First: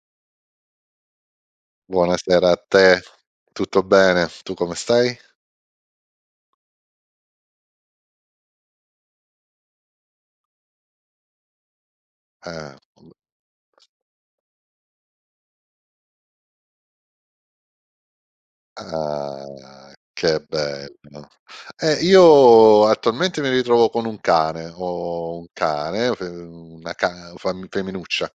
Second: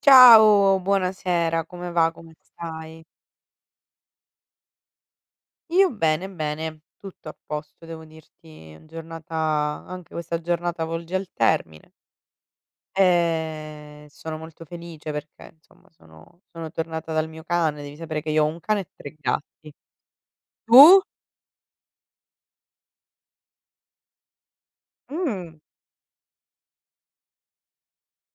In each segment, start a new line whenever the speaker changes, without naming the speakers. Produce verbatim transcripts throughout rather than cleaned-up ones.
Ciao, buonasera, come va? Come
Buonasera a te,
stai?
tutto bene? Tu come stai?
Io bene, bene, tutto a posto devo dirti, giornata anche questa giornata volge al termine.
Ah,
Ehm, sono molto felice perché insomma sono sono tornata dal mio cane, devi sapere che io ho un cane e tre gatti.
ah, che
Tu?
bello. Eh, io attualmente mi ritrovo con un cane, ho un
Mh.
cane, fe- una ca- fam- femminuccia,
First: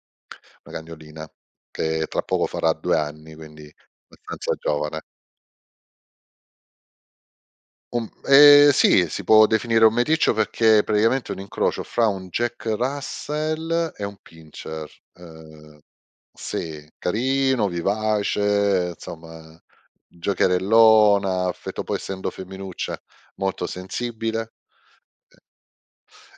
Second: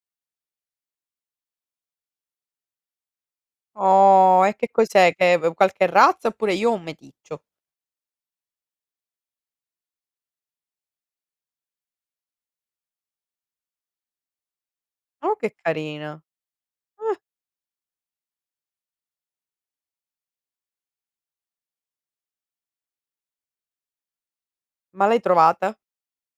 una cagnolina, che tra poco farà due anni, quindi
Oh, e
abbastanza
che
giovane.
cos'è? Che v Qualche razza, oppure io ho un meticcio.
Un ehm, sì, si può definire un meticcio perché praticamente è praticamente un incrocio fra un Jack Russell e un Pinscher.
Oh, che
Ehm,
carina.
sì,
Ah,
carino, vivace, insomma giocherellona, affetto poi essendo femminuccia molto sensibile.
ma l'hai trovata?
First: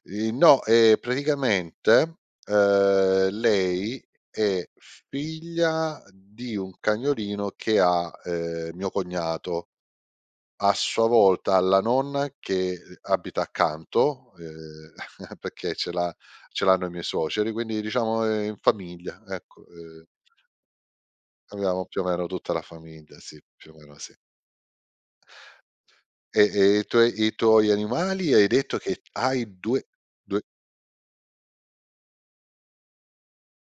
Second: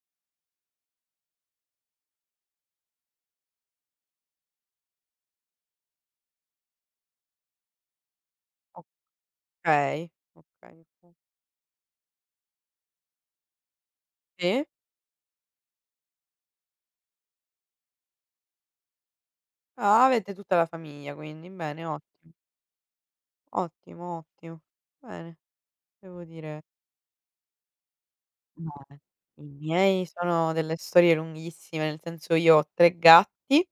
Ehm, no, ehm, praticamente, ehm, lei è figlia di un cagnolino che ha, ehm, mio cognato.
Okay,
A
okay,
sua
okay.
volta alla nonna che ehm, abita accanto,
Sì?
ehm, perché ce l'ha ce l'hanno i miei suoceri, quindi diciamo è in famiglia, ecco, ehm,
Ah, avete tutta la famiglia quindi,
avevamo
bene,
più o meno
ottimo,
tutta la famiglia, sì, più o meno
ottimo,
sì.
ottimo. Bene, devo
E e
dire.
i tuoi i tuoi animali hai
No,
detto che
i
hai due,
miei
due.
sono delle storie lunghissime, nel senso io ho tre gatti,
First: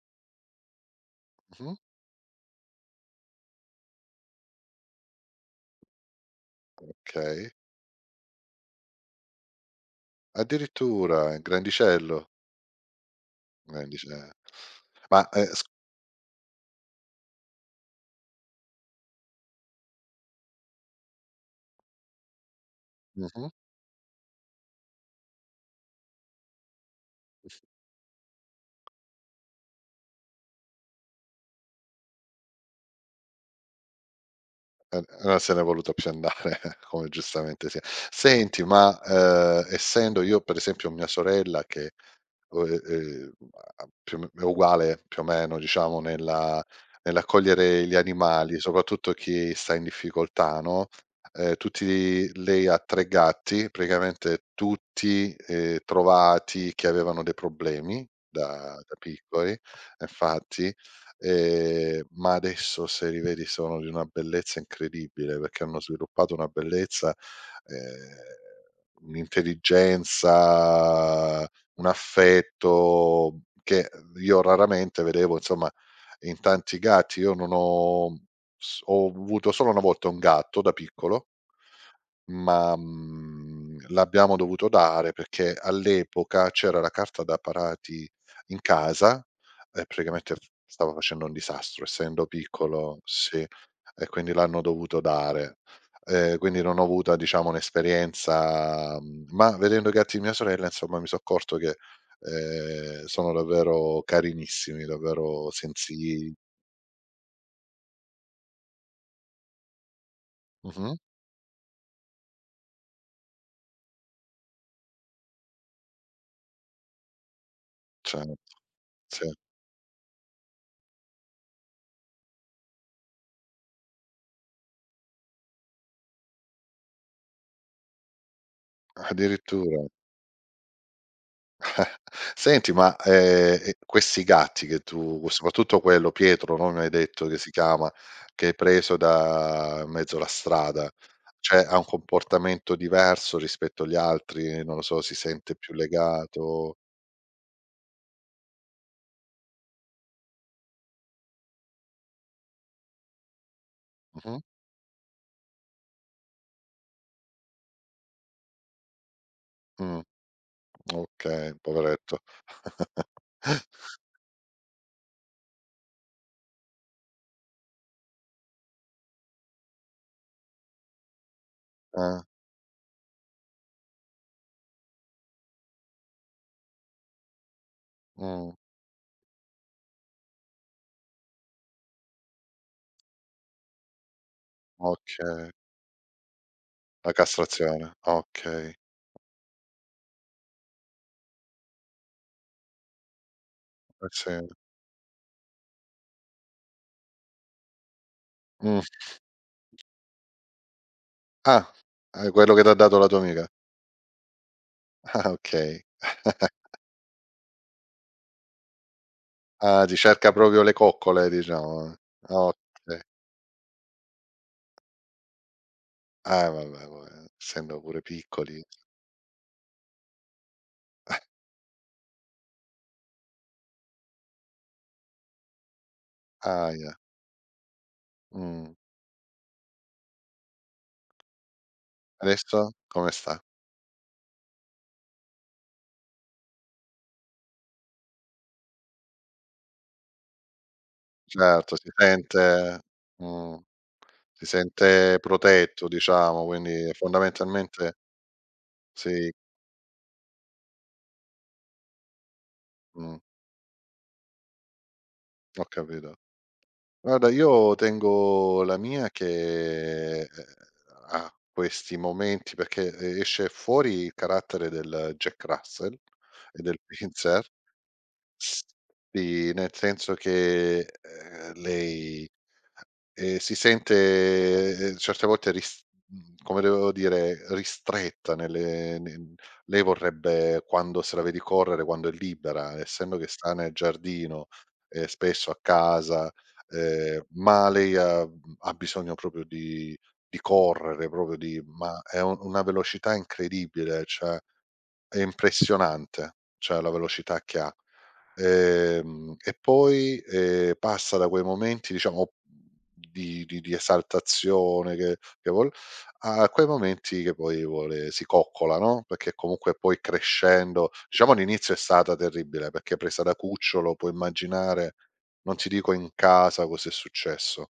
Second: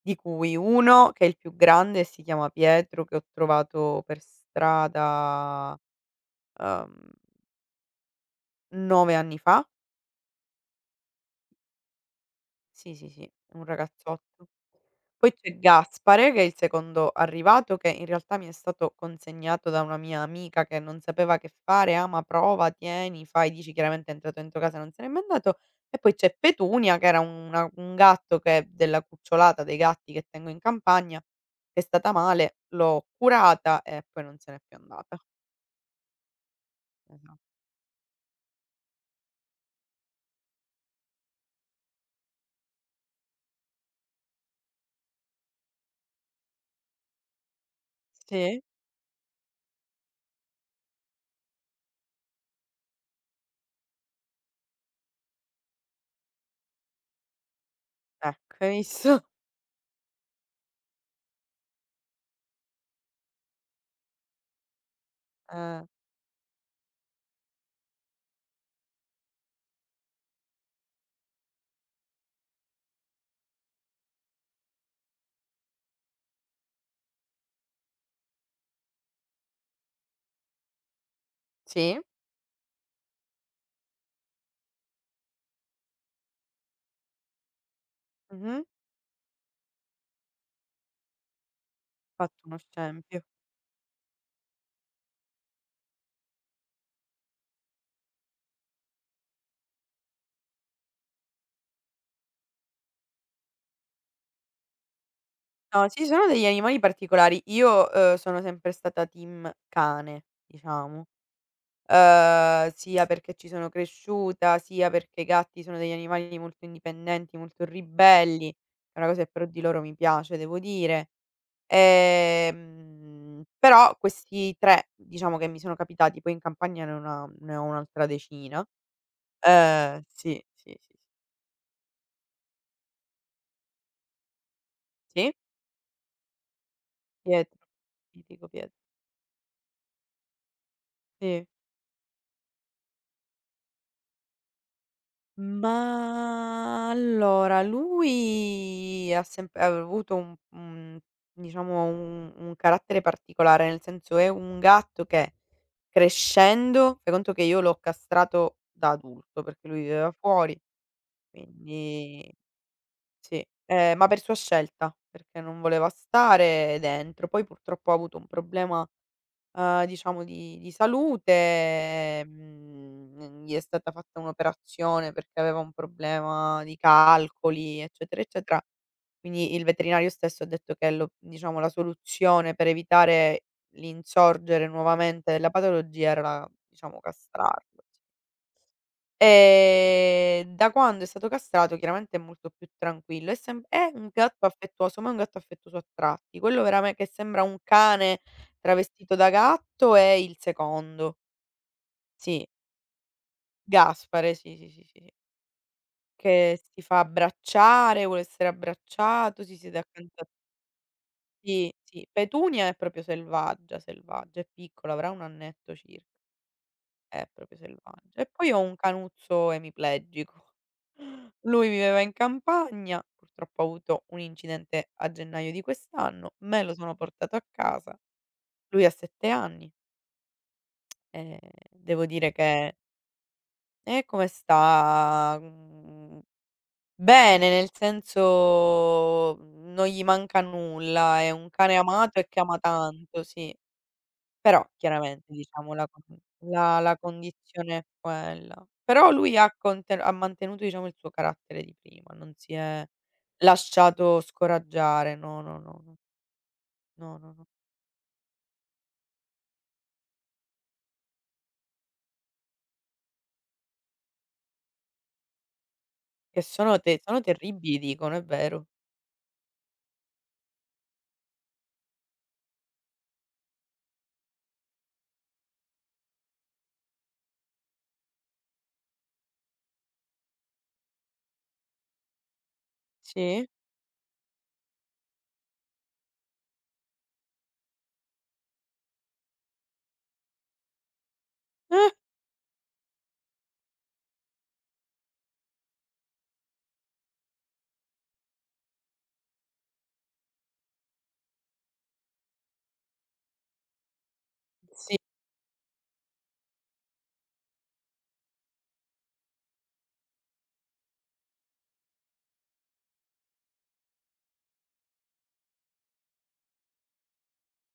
di cui uno che è il più
Mh-mh,
grande e si chiama Pietro, che ho trovato per strada uhm,
okay.
nove anni fa.
Addirittura, grandicello,
Sì, sì, sì, è un
grandice
ragazzotto.
ma,
Poi
ehm,
c'è
s
Gaspare, che è il secondo arrivato, che in realtà mi è stato consegnato da una mia amica che non sapeva che fare: "Ah, ma prova, tieni,
mh-mh,
fai", dici, chiaramente è entrato dentro casa, e non se n'è mai andato. E poi c'è Petunia, che era una un gatto che della cucciolata dei gatti che tengo in campagna, che è stata male, l'ho curata e poi non se n'è più
e
andata.
allora se n'è voluto più andare, come
Esa
giustamente sia. Senti, ma, ehm, essendo io per esempio mia sorella che O e ehm, a più o me è uguale più o meno diciamo nella nell'accogliere gli animali,
Sì,
soprattutto chi sta in difficoltà, no, ehm, tutti lei ha tre gatti, praticamente tutti, ehm, trovati che avevano dei problemi
ecco, hai
da da
visto?
piccoli, infatti, ehm, ma adesso se li vedi sono di una bellezza incredibile, perché hanno
Eh,
sviluppato una bellezza, ehm, un'intelligenza, un affetto che io raramente vedevo insomma in tanti gatti. Io non ho s ho avuto solo una volta un gatto da piccolo
sì,
ma, mhmm, l'abbiamo dovuto dare perché all'epoca c'era la carta da parati in
mh-mh,
casa e praticamente f stava facendo un disastro, essendo
fatto uno
piccolo
scempio.
sì, e quindi l'hanno dovuto dare. Ehm, quindi non ho avuta diciamo un'esperienza, mhmm, ma vedendo i gatti di mia sorella insomma mi so' accorto che, ehm, sono davvero carinissimi, davvero
No, ci sono
sensi
degli animali particolari. Io, uhm, sono sempre stata team cane,
mh-mh,
diciamo, uhm, sia perché ci sono cresciuta, sia perché i gatti sono degli animali molto indipendenti, molto
cioè
ribelli. È una cosa
sì,
che però di loro mi piace, devo dire. Ehm, però questi tre, diciamo, che mi sono capitati, poi in campagna ne ho una ne ho un'altra decina.
addirittura.
Uhm, sì, sì, sì, sì.
Senti, ma, ehm, e questi gatti che tu
Sì?
soprattutto quello Pietro, no, mi hai detto che si
Pietro,
chiama, che
mitico
hai
Pietro.
preso da in mezzo alla strada,
Sì.
cioè ha un comportamento diverso rispetto agli altri? Non lo so, si sente più legato.
Ma allora, lui ha sempre ha avuto un un diciamo un un carattere particolare, nel senso è
Mh-mh,
un gatto che, crescendo, fai conto che io l'ho castrato da adulto, perché lui
mh,
viveva fuori,
okay, poveretto.
quindi sì, ehm, ma per sua scelta, perché non voleva stare dentro. Poi purtroppo ha avuto un problema, uhm, diciamo di di
Eh,
salute, mhmm, gli è stata fatta un'operazione perché aveva un problema di calcoli, eccetera,
mh,
eccetera. Quindi il veterinario stesso ha detto che, lo diciamo, la soluzione per evitare l'insorgere nuovamente della
okay.
patologia era, diciamo,
La
castrarlo.
castrazione, okay,
Ehm, da quando è stato castrato, chiaramente è molto più tranquillo, è sem è
eh
un
sì,
gatto affettuoso, ma è un gatto affettuoso a tratti. Quello verame che sembra un cane
mh.
travestito da gatto è il secondo.
Ah, è
Sì,
quello che t'ha dato la tua amica.
Gaspare, sì, sì, sì, sì, sì.
Ah, okay.
Che si fa abbracciare, vuole essere abbracciato, si siede
Ah, ti
accanto a.
cerca proprio le coccole
Sì,
diciamo. Eh.
sì.
Ah
Petunia è
okay.
proprio selvaggia, selvaggia, è piccola, avrà un annetto cir
Ah vabbè poi eh,
È proprio
essendo pure
selvaggia. E poi ho
piccoli.
un canuzzo emiplegico. Lui viveva in campagna, purtroppo ha avuto un incidente a gennaio di quest'anno, me lo sono
Ahia,
portato a casa,
mh.
lui ha sette anni e devo dire
Adesso
che:
come sta?
"E come sta?" Mhmm, Bene, nel senso non gli manca nulla, è un
Certo,
cane
si
amato e che ama
sente,
tanto, sì.
mh, si
Però
sente
chiaramente diciamo la
protetto
con
diciamo,
la
quindi
la condizione è
fondamentalmente
quella. Però
sì,
lui ha conte ha mantenuto, diciamo, il suo carattere di prima, non si è
mh,
lasciato scoraggiare. No, no,
ho
no, no.
capito.
No,
Guarda
no, no.
io tengo la mia che, ehm, ha questi momenti perché e esce fuori il carattere del Jack Russell
Che
e del
sono te sono
Pincer.
terribili, dicono, è vero.
Sì, nel senso che, ehm, lei, ehm, si sente, ehm, certe volte ris mhmm, come devo dire, ristretta nelle ne lei vorrebbe quando se la vedi correre, quando è libera, essendo che
Sì?
sta nel giardino, ehm, spesso a casa, ehm, ma lei ha, mhmm, ha bisogno proprio di di correre, proprio di,
Eh,
ma è u una velocità incredibile, cioè è impressionante, cioè la velocità che ha. Ehm, e poi, ehm, passa da quei momenti diciamo di di di esaltazione,
sì,
che che vol a quei momenti che poi vuole si coccola, no, perché comunque poi crescendo diciamo all'inizio è stata terribile, perché presa da cucciolo puoi immaginare, non ti dico in casa cos'è successo,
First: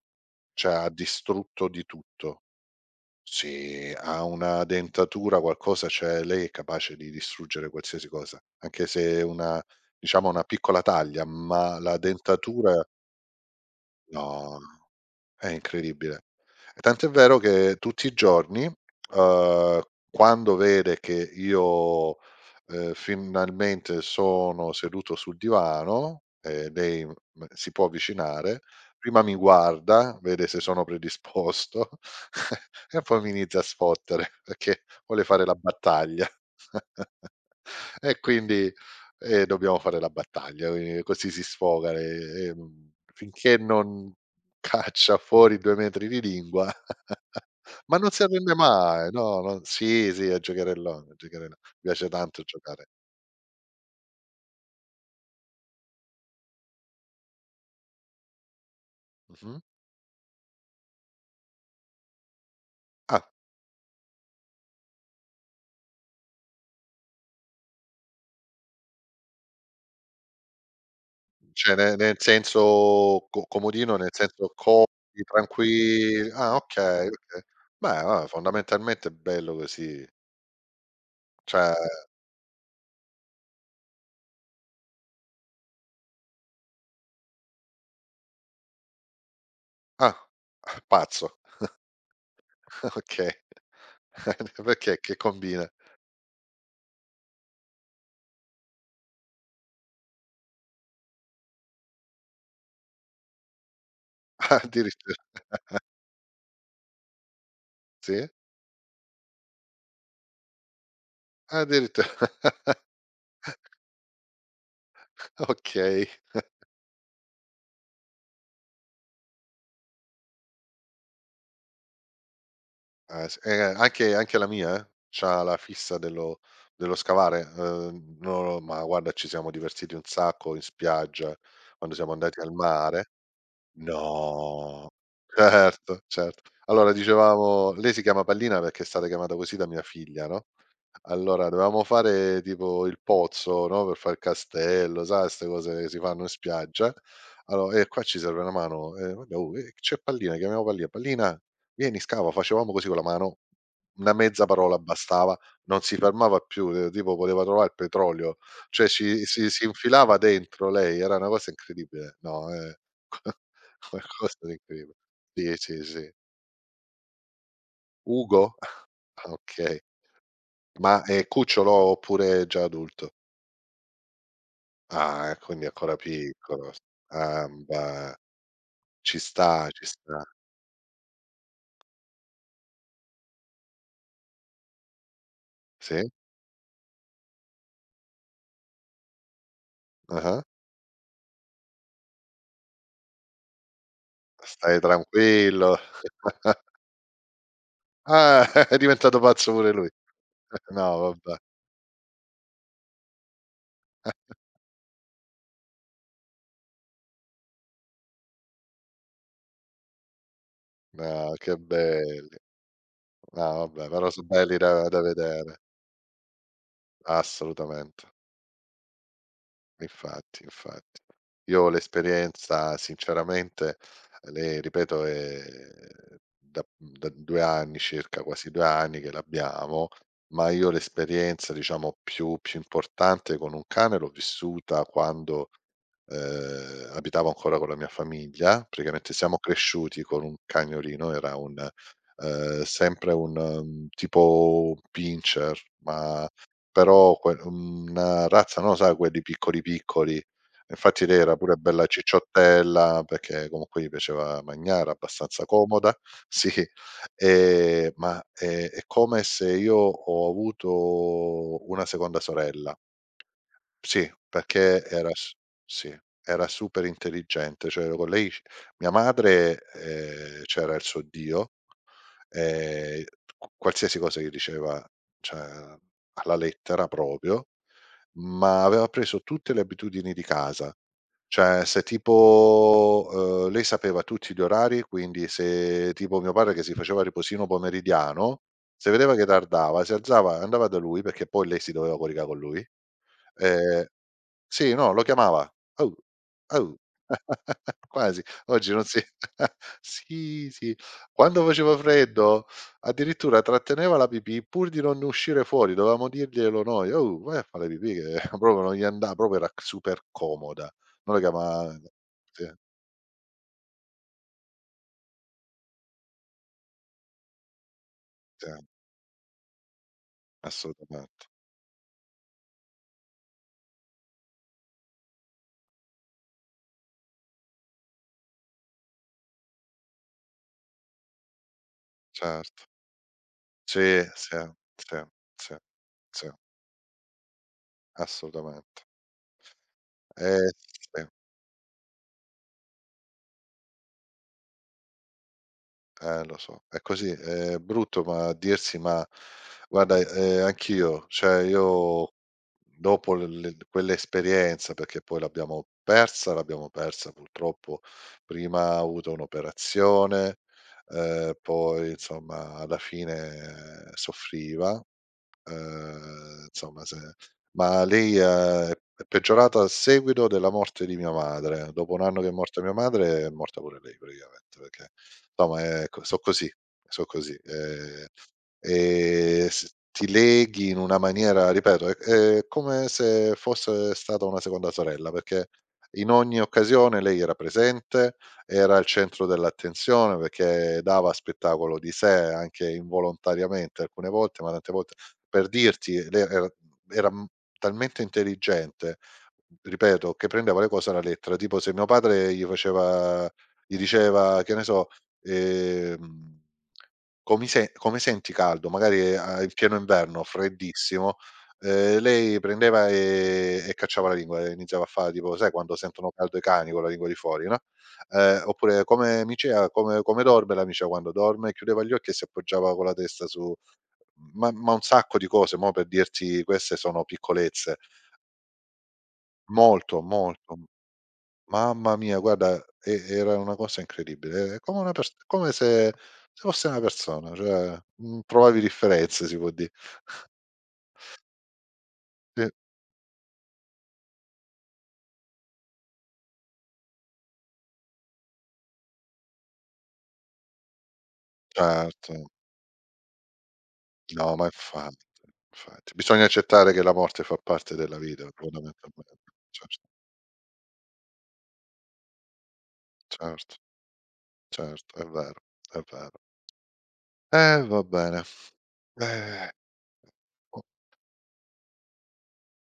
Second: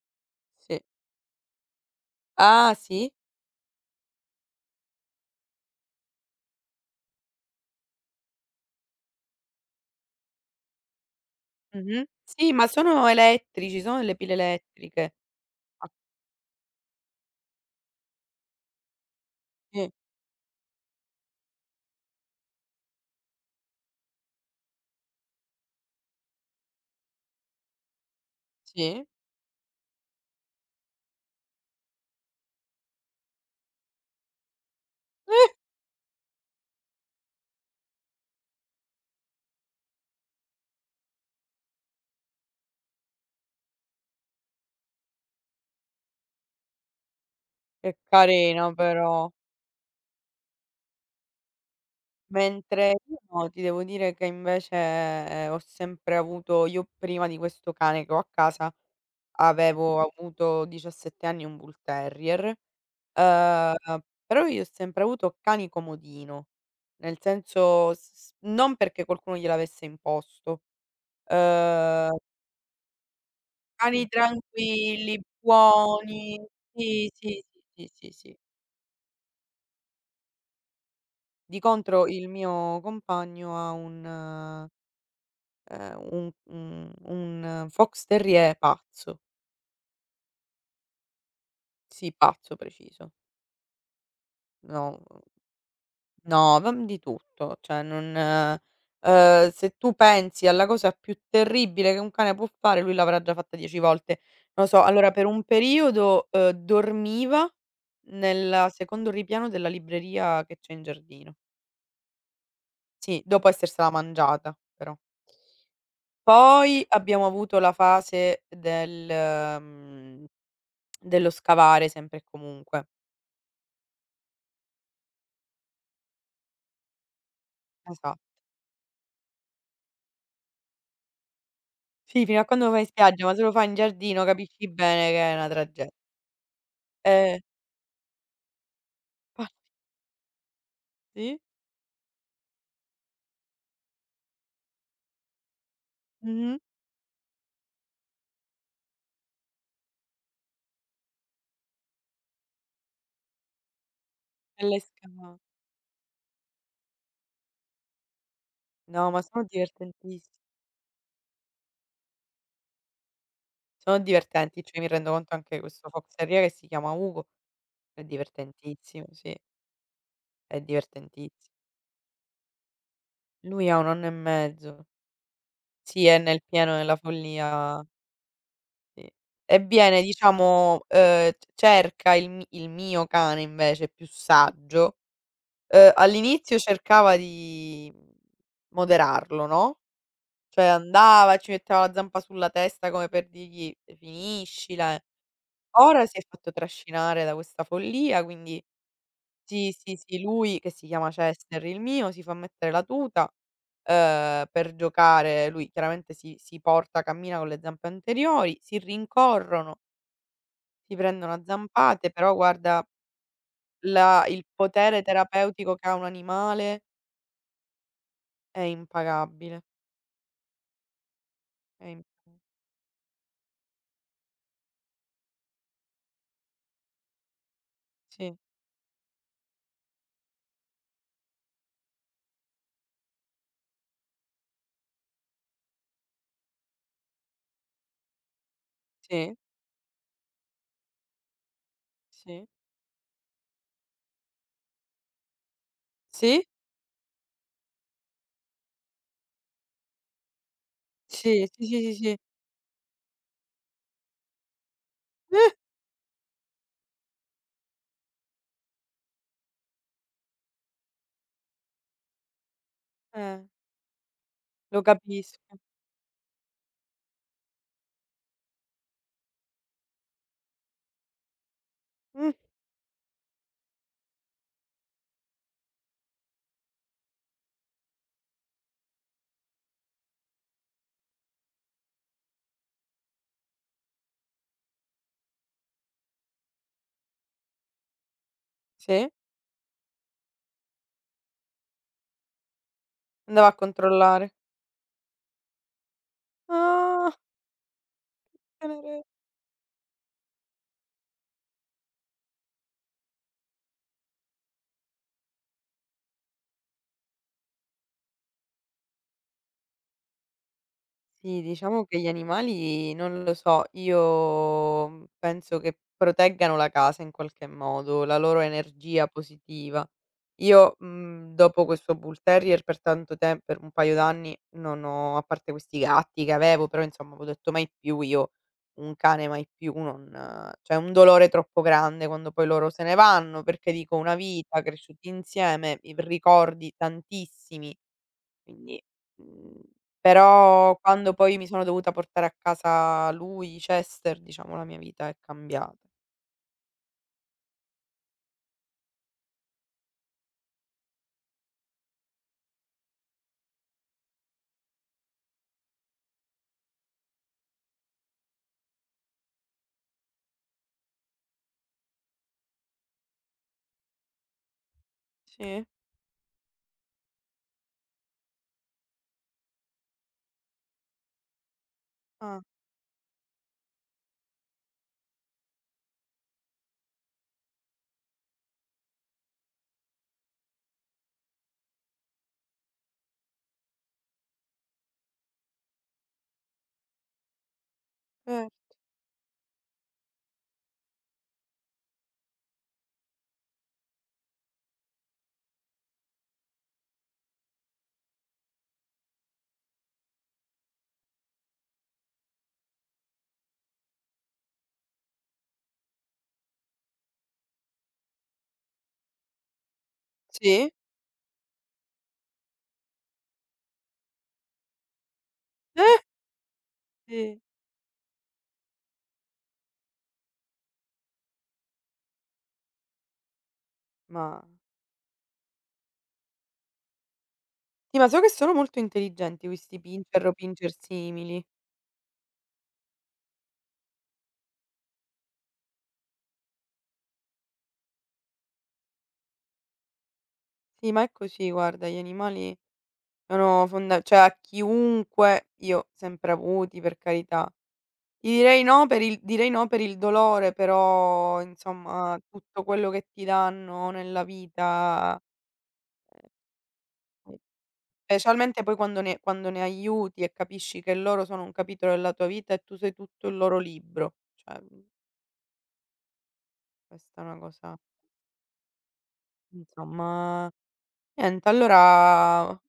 cioè
sì.
ha distrutto di tutto.
Ah, sì?
Sì, ha una dentatura, qualcosa, cioè lei è capace di distruggere qualsiasi cosa, anche se è una diciamo una piccola taglia, ma la
Mh-mh. Sì, ma
dentatura
sono elettrici, sono delle pile
no, no.
elettriche.
È
Ah,
incredibile. Tant'è vero che tutti i giorni, uhm,
sì?
quando vede che io, ehm, finalmente sono seduto sul divano e lei m si può avvicinare,
Sì?
prima mi guarda, vede se sono predisposto e poi mi inizia a sfottere perché vuole fare
Eh,
la battaglia. E quindi, ehm, dobbiamo fare la battaglia, ehm, così si sfoga le- e, ehm, finché non caccia fuori due metri di lingua,
che
ma non si arrende
carino
mai,
però.
no, no sì, sì, è giocherellone, è giocherello piace tanto giocare.
Mentre io no, ti devo dire che invece, ehm, ho sempre avuto, io, prima di questo cane che ho a casa,
Mh-mh.
avevo avuto diciassette anni un bull terrier,
Ah,
ehm, però io ho sempre avuto cani comodino, nel senso, s s non perché qualcuno gliel'avesse imposto,
cioè ne nel
ehm,
senso co comodino,
cani
nel senso comodi,
tranquilli, buoni,
tranquilli ah
sì,
okay,
sì,
okay.
sì, sì,
Beh,
sì,
va
sì.
fondamentalmente è bello così,
Di
cioè
contro il mio compagno ha un... Ehm, un un un eh, fox terrier pazzo.
ah, pazzo,
Sì, pazzo preciso.
okay, perché
No,
che combina?
no, vam di tutto, cioè non, ehm, se tu pensi alla cosa più terribile che un cane può fare, lui l'avrà già fatta dieci volte.
Ah,
Non lo so, allora
addirittura,
per un periodo, ehm, dormiva
sì?
nel secondo ripiano della libreria che c'è in giardino.
Addirittura,
Sì, dopo essersela mangiata però.
okay.
Poi abbiamo avuto la fase del mhmm, dello scavare sempre e comunque.
Ah, s eh, anche anche la mia, eh, c'ha la fissa dello dello scavare,
Esa
uhm, no, ma guarda ci siamo divertiti un sacco in spiaggia, quando siamo
Sì,
andati
fino a
al
quando lo fai in
mare.
spiaggia, ma se lo fai in giardino capisci
No,
bene che è una trage
certo, certo. Allora
eh,
dicevamo lei si chiama Pallina perché è stata chiamata
pa
così da mia figlia, no?
sì,
Allora, dovevamo fare tipo il pozzo, no, per fare il castello, sai, 'ste cose che si fanno in
mh-mh,
spiaggia. Allo e qua ci serve una mano. "Eh, vabbè, oh, eh, c'è Pallina", chiamiamo Pallina: "Pallina, vieni, scava". Facevamo così con la mano, una mezza
e
parola
le sca
bastava, non si fermava più, ehm, tipo voleva trovare il petrolio, cioè
no, ma
ci
sono
si si infilava
divertentissi
dentro lei, era una cosa incredibile. No, eh,
sono
qualcosa di
divertenti, cioè mi
incredibile.
rendo conto,
Sì,
anche
sì,
questo
sì.
fox terrier che si chiama Ugo è
Ugo?
divertentissimo,
Ah,
sì,
okay.
è
Ma è
divertentissi
cucciolo oppure già adulto?
lui ha un anno e mezzo.
Ah, e quindi è ancora
Sì, è nel
piccolo.
pieno della
Ah,
follia,
beh,
sì.
ci
E
sta, ci
viene,
sta.
diciamo, uhm, c cerca il mi il mio cane, invece, più saggio. Ehm,
Sì,
all'inizio cercava di moderarlo, no,
ah-ah.
cioè andava e ci metteva la zampa sulla testa come per dirgli:
Stai
"Finiscila, eh".
tranquillo.
Ora si è fatto trascinare da questa follia,
Ah,
quindi
è diventato pazzo pure
sì,
lui.
sì, sì, lui, che si
No,
chiama
vabbè.
Chester, il mio, si fa mettere la tuta, ehm, per giocare. Lui chiaramente si si porta cammina con le zampe anteriori, si rincorrono, si prendono
No,
a
che
zampate, però,
belli.
guarda,
No, vabbè, però so'
la il
belli da da
potere
vedere.
terapeutico che ha un animale
Assolutamente.
è impagabile.
Infatti, infatti. Io
Eh, infatti.
l'esperienza sinceramente, le ripeto, è da da due anni circa,
Sì,
quasi due anni che l'abbiamo, ma io l'esperienza diciamo più più importante con un cane l'ho vissuta quando, ehm, abitavo ancora con la mia famiglia. Praticamente
sì,
siamo cresciuti con un cagnolino, era un
sì.
ehm, sempre un, mhmm, tipo pincher, ma
Sì,
però que mhmm, una razza, no, sai quelli piccoli, piccoli. Infatti lei era
sì,
pure
sì, sì,
bella
sì, sì.
cicciottella, perché comunque gli piaceva mangiare, abbastanza
Eh,
comoda, sì, ehm, ma è è come se io ho avuto una seconda sorella.
eh,
Sì, perché
lo
era s
capisco.
sì, era super intelligente, cioè con lei c mia madre, ehm, c'era il suo Dio,
Mh,
ehm, q qualsiasi cosa che diceva, cioè alla lettera proprio ma aveva preso tutte le abitudini di casa. Cioè se tipo, uhm, lei sapeva tutti gli orari, quindi se tipo mio padre che si faceva il riposino pomeridiano, se
sì,
vedeva che tardava si alzava andava da lui, perché poi lei si doveva coricare con lui,
andava a
ehm
controllare.
sì, no, lo chiamava. "Au, au."
Ah,
Quasi, oggi non si
tenere
sì, sì. Quando faceva freddo, addirittura tratteneva la pipì pur di non uscire fuori, dovevamo dirglielo noi: "Oh, vai a fa' la pipì", che proprio non gli anda proprio era super comoda. Noi la
sì,
chiama
diciamo che gli
sì,
animali, non lo so, io, mhmm, penso che proteggano la casa in qualche modo, la loro
sì,
energia positiva. Io,
assolutamente.
mhmm, dopo questo Bull Terrier, per tanto tem per un paio d'anni non ho, a parte questi gatti che avevo, però insomma avevo detto: "Mai più io un cane, mai più", non eh, cioè è un dolore troppo grande quando poi
Certo.
loro se ne vanno, perché, dico,
Sì,
una
sì,
vita,
sì,
cresciuti
sì,
insieme, i
sì,
ricordi tantissimi. Quindi,
assolutamente.
mhmm,
Eh,
però,
sì.
quando poi mi sono dovuta portare a casa lui, Chester, diciamo la mia vita è cambiata.
Eh, lo so, è così, è brutto ma dirsi, ma guarda, ehm, anch'io, cioè io dopo l le quell'esperienza, perché poi l'abbiamo persa, l'abbiamo persa purtroppo, prima ho avuto un'operazione, ehm, poi insomma alla fine eh, soffriva.
Sì?
Ehm, insomma se ma lei è è peggiorata a seguito della morte di mia madre. Dopo un anno che è
Ah,
morta mia madre, è morta pure lei praticamente, perché insomma è co so' così, so' così. Ehm, e s ti leghi in una maniera ripeto, è è come se fosse stata una seconda sorella, perché in ogni occasione lei era presente,
eh.
era al centro dell'attenzione perché dava spettacolo di sé anche involontariamente alcune volte, ma tante volte per dirti, lei era era, mhmm, talmente intelligente, ripeto, che prendeva le cose alla lettera. Tipo se mio padre gli faceva gli diceva, che ne so, ehm: "Comi se come senti caldo?" Magari a in pieno inverno,
Sì.
freddissimo, ehm, lei prendeva e e cacciava la lingua e iniziava a fa tipo sai quando
Eh,
sentono caldo i cani con la lingua di
eh! Sì.
fuori, no, ehm, oppure: "Come micea, come come dorme la micea?" Quando dorme chiudeva gli occhi e si appoggiava con la testa su
Ma
ma ma un sacco di cose, mo per dirti queste sono piccolezze.
sì, ma so che sono molto intelligenti questi
Molto,
pincher o
molto.
pincher simili.
Mamma mia, guarda, e era una cosa incredibile. È come una pers come se se fosse una persona, cioè, mhmm, provavi differenze si può di
Sì, ma è così, guarda, gli
sì,
animali sono fonda cioè, a chiunque, io sempre avuti, per carità. Ti direi no per il direi no per il dolore, però insomma
certo.
tutto quello che ti danno nella
No, ma infa
vita,
infatti. Bisogna
ehm
accettare che la morte
Mh.
fa parte della vita
Specialmente poi quando ne
fondamentalmente.
quando ne
Certo,
aiuti e capisci che loro sono un capitolo della tua vita e tu sei tutto il
certo,
loro libro. Cioè, mhmm,
certo, è vero, è vero.
questa è una
Eh,
cosa,
va bene. Eh,
insomma,
o
niente, allora u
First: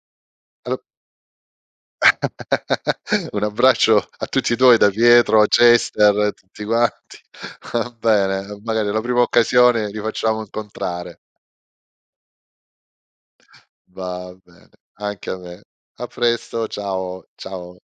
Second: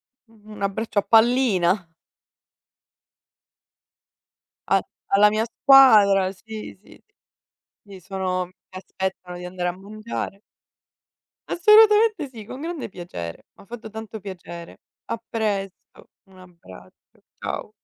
un abbraccio a Pallina,
Un abbraccio a tutti e due
a
da
alla
Pietro,
mia
a Chester,
squadra.
a tutti
Sì, sì,
quanti. Va
sì, sono mi
bene, magari alla prima
aspettano di andare a
occasione li facciamo
mangiare.
incontrare.
Assolutamente sì, con grande piacere. M'ha fatto tanto
Va bene,
piacere. A
anche a me. A
presto, un
presto,
abbraccio.
ciao,
Ciao.
ciao.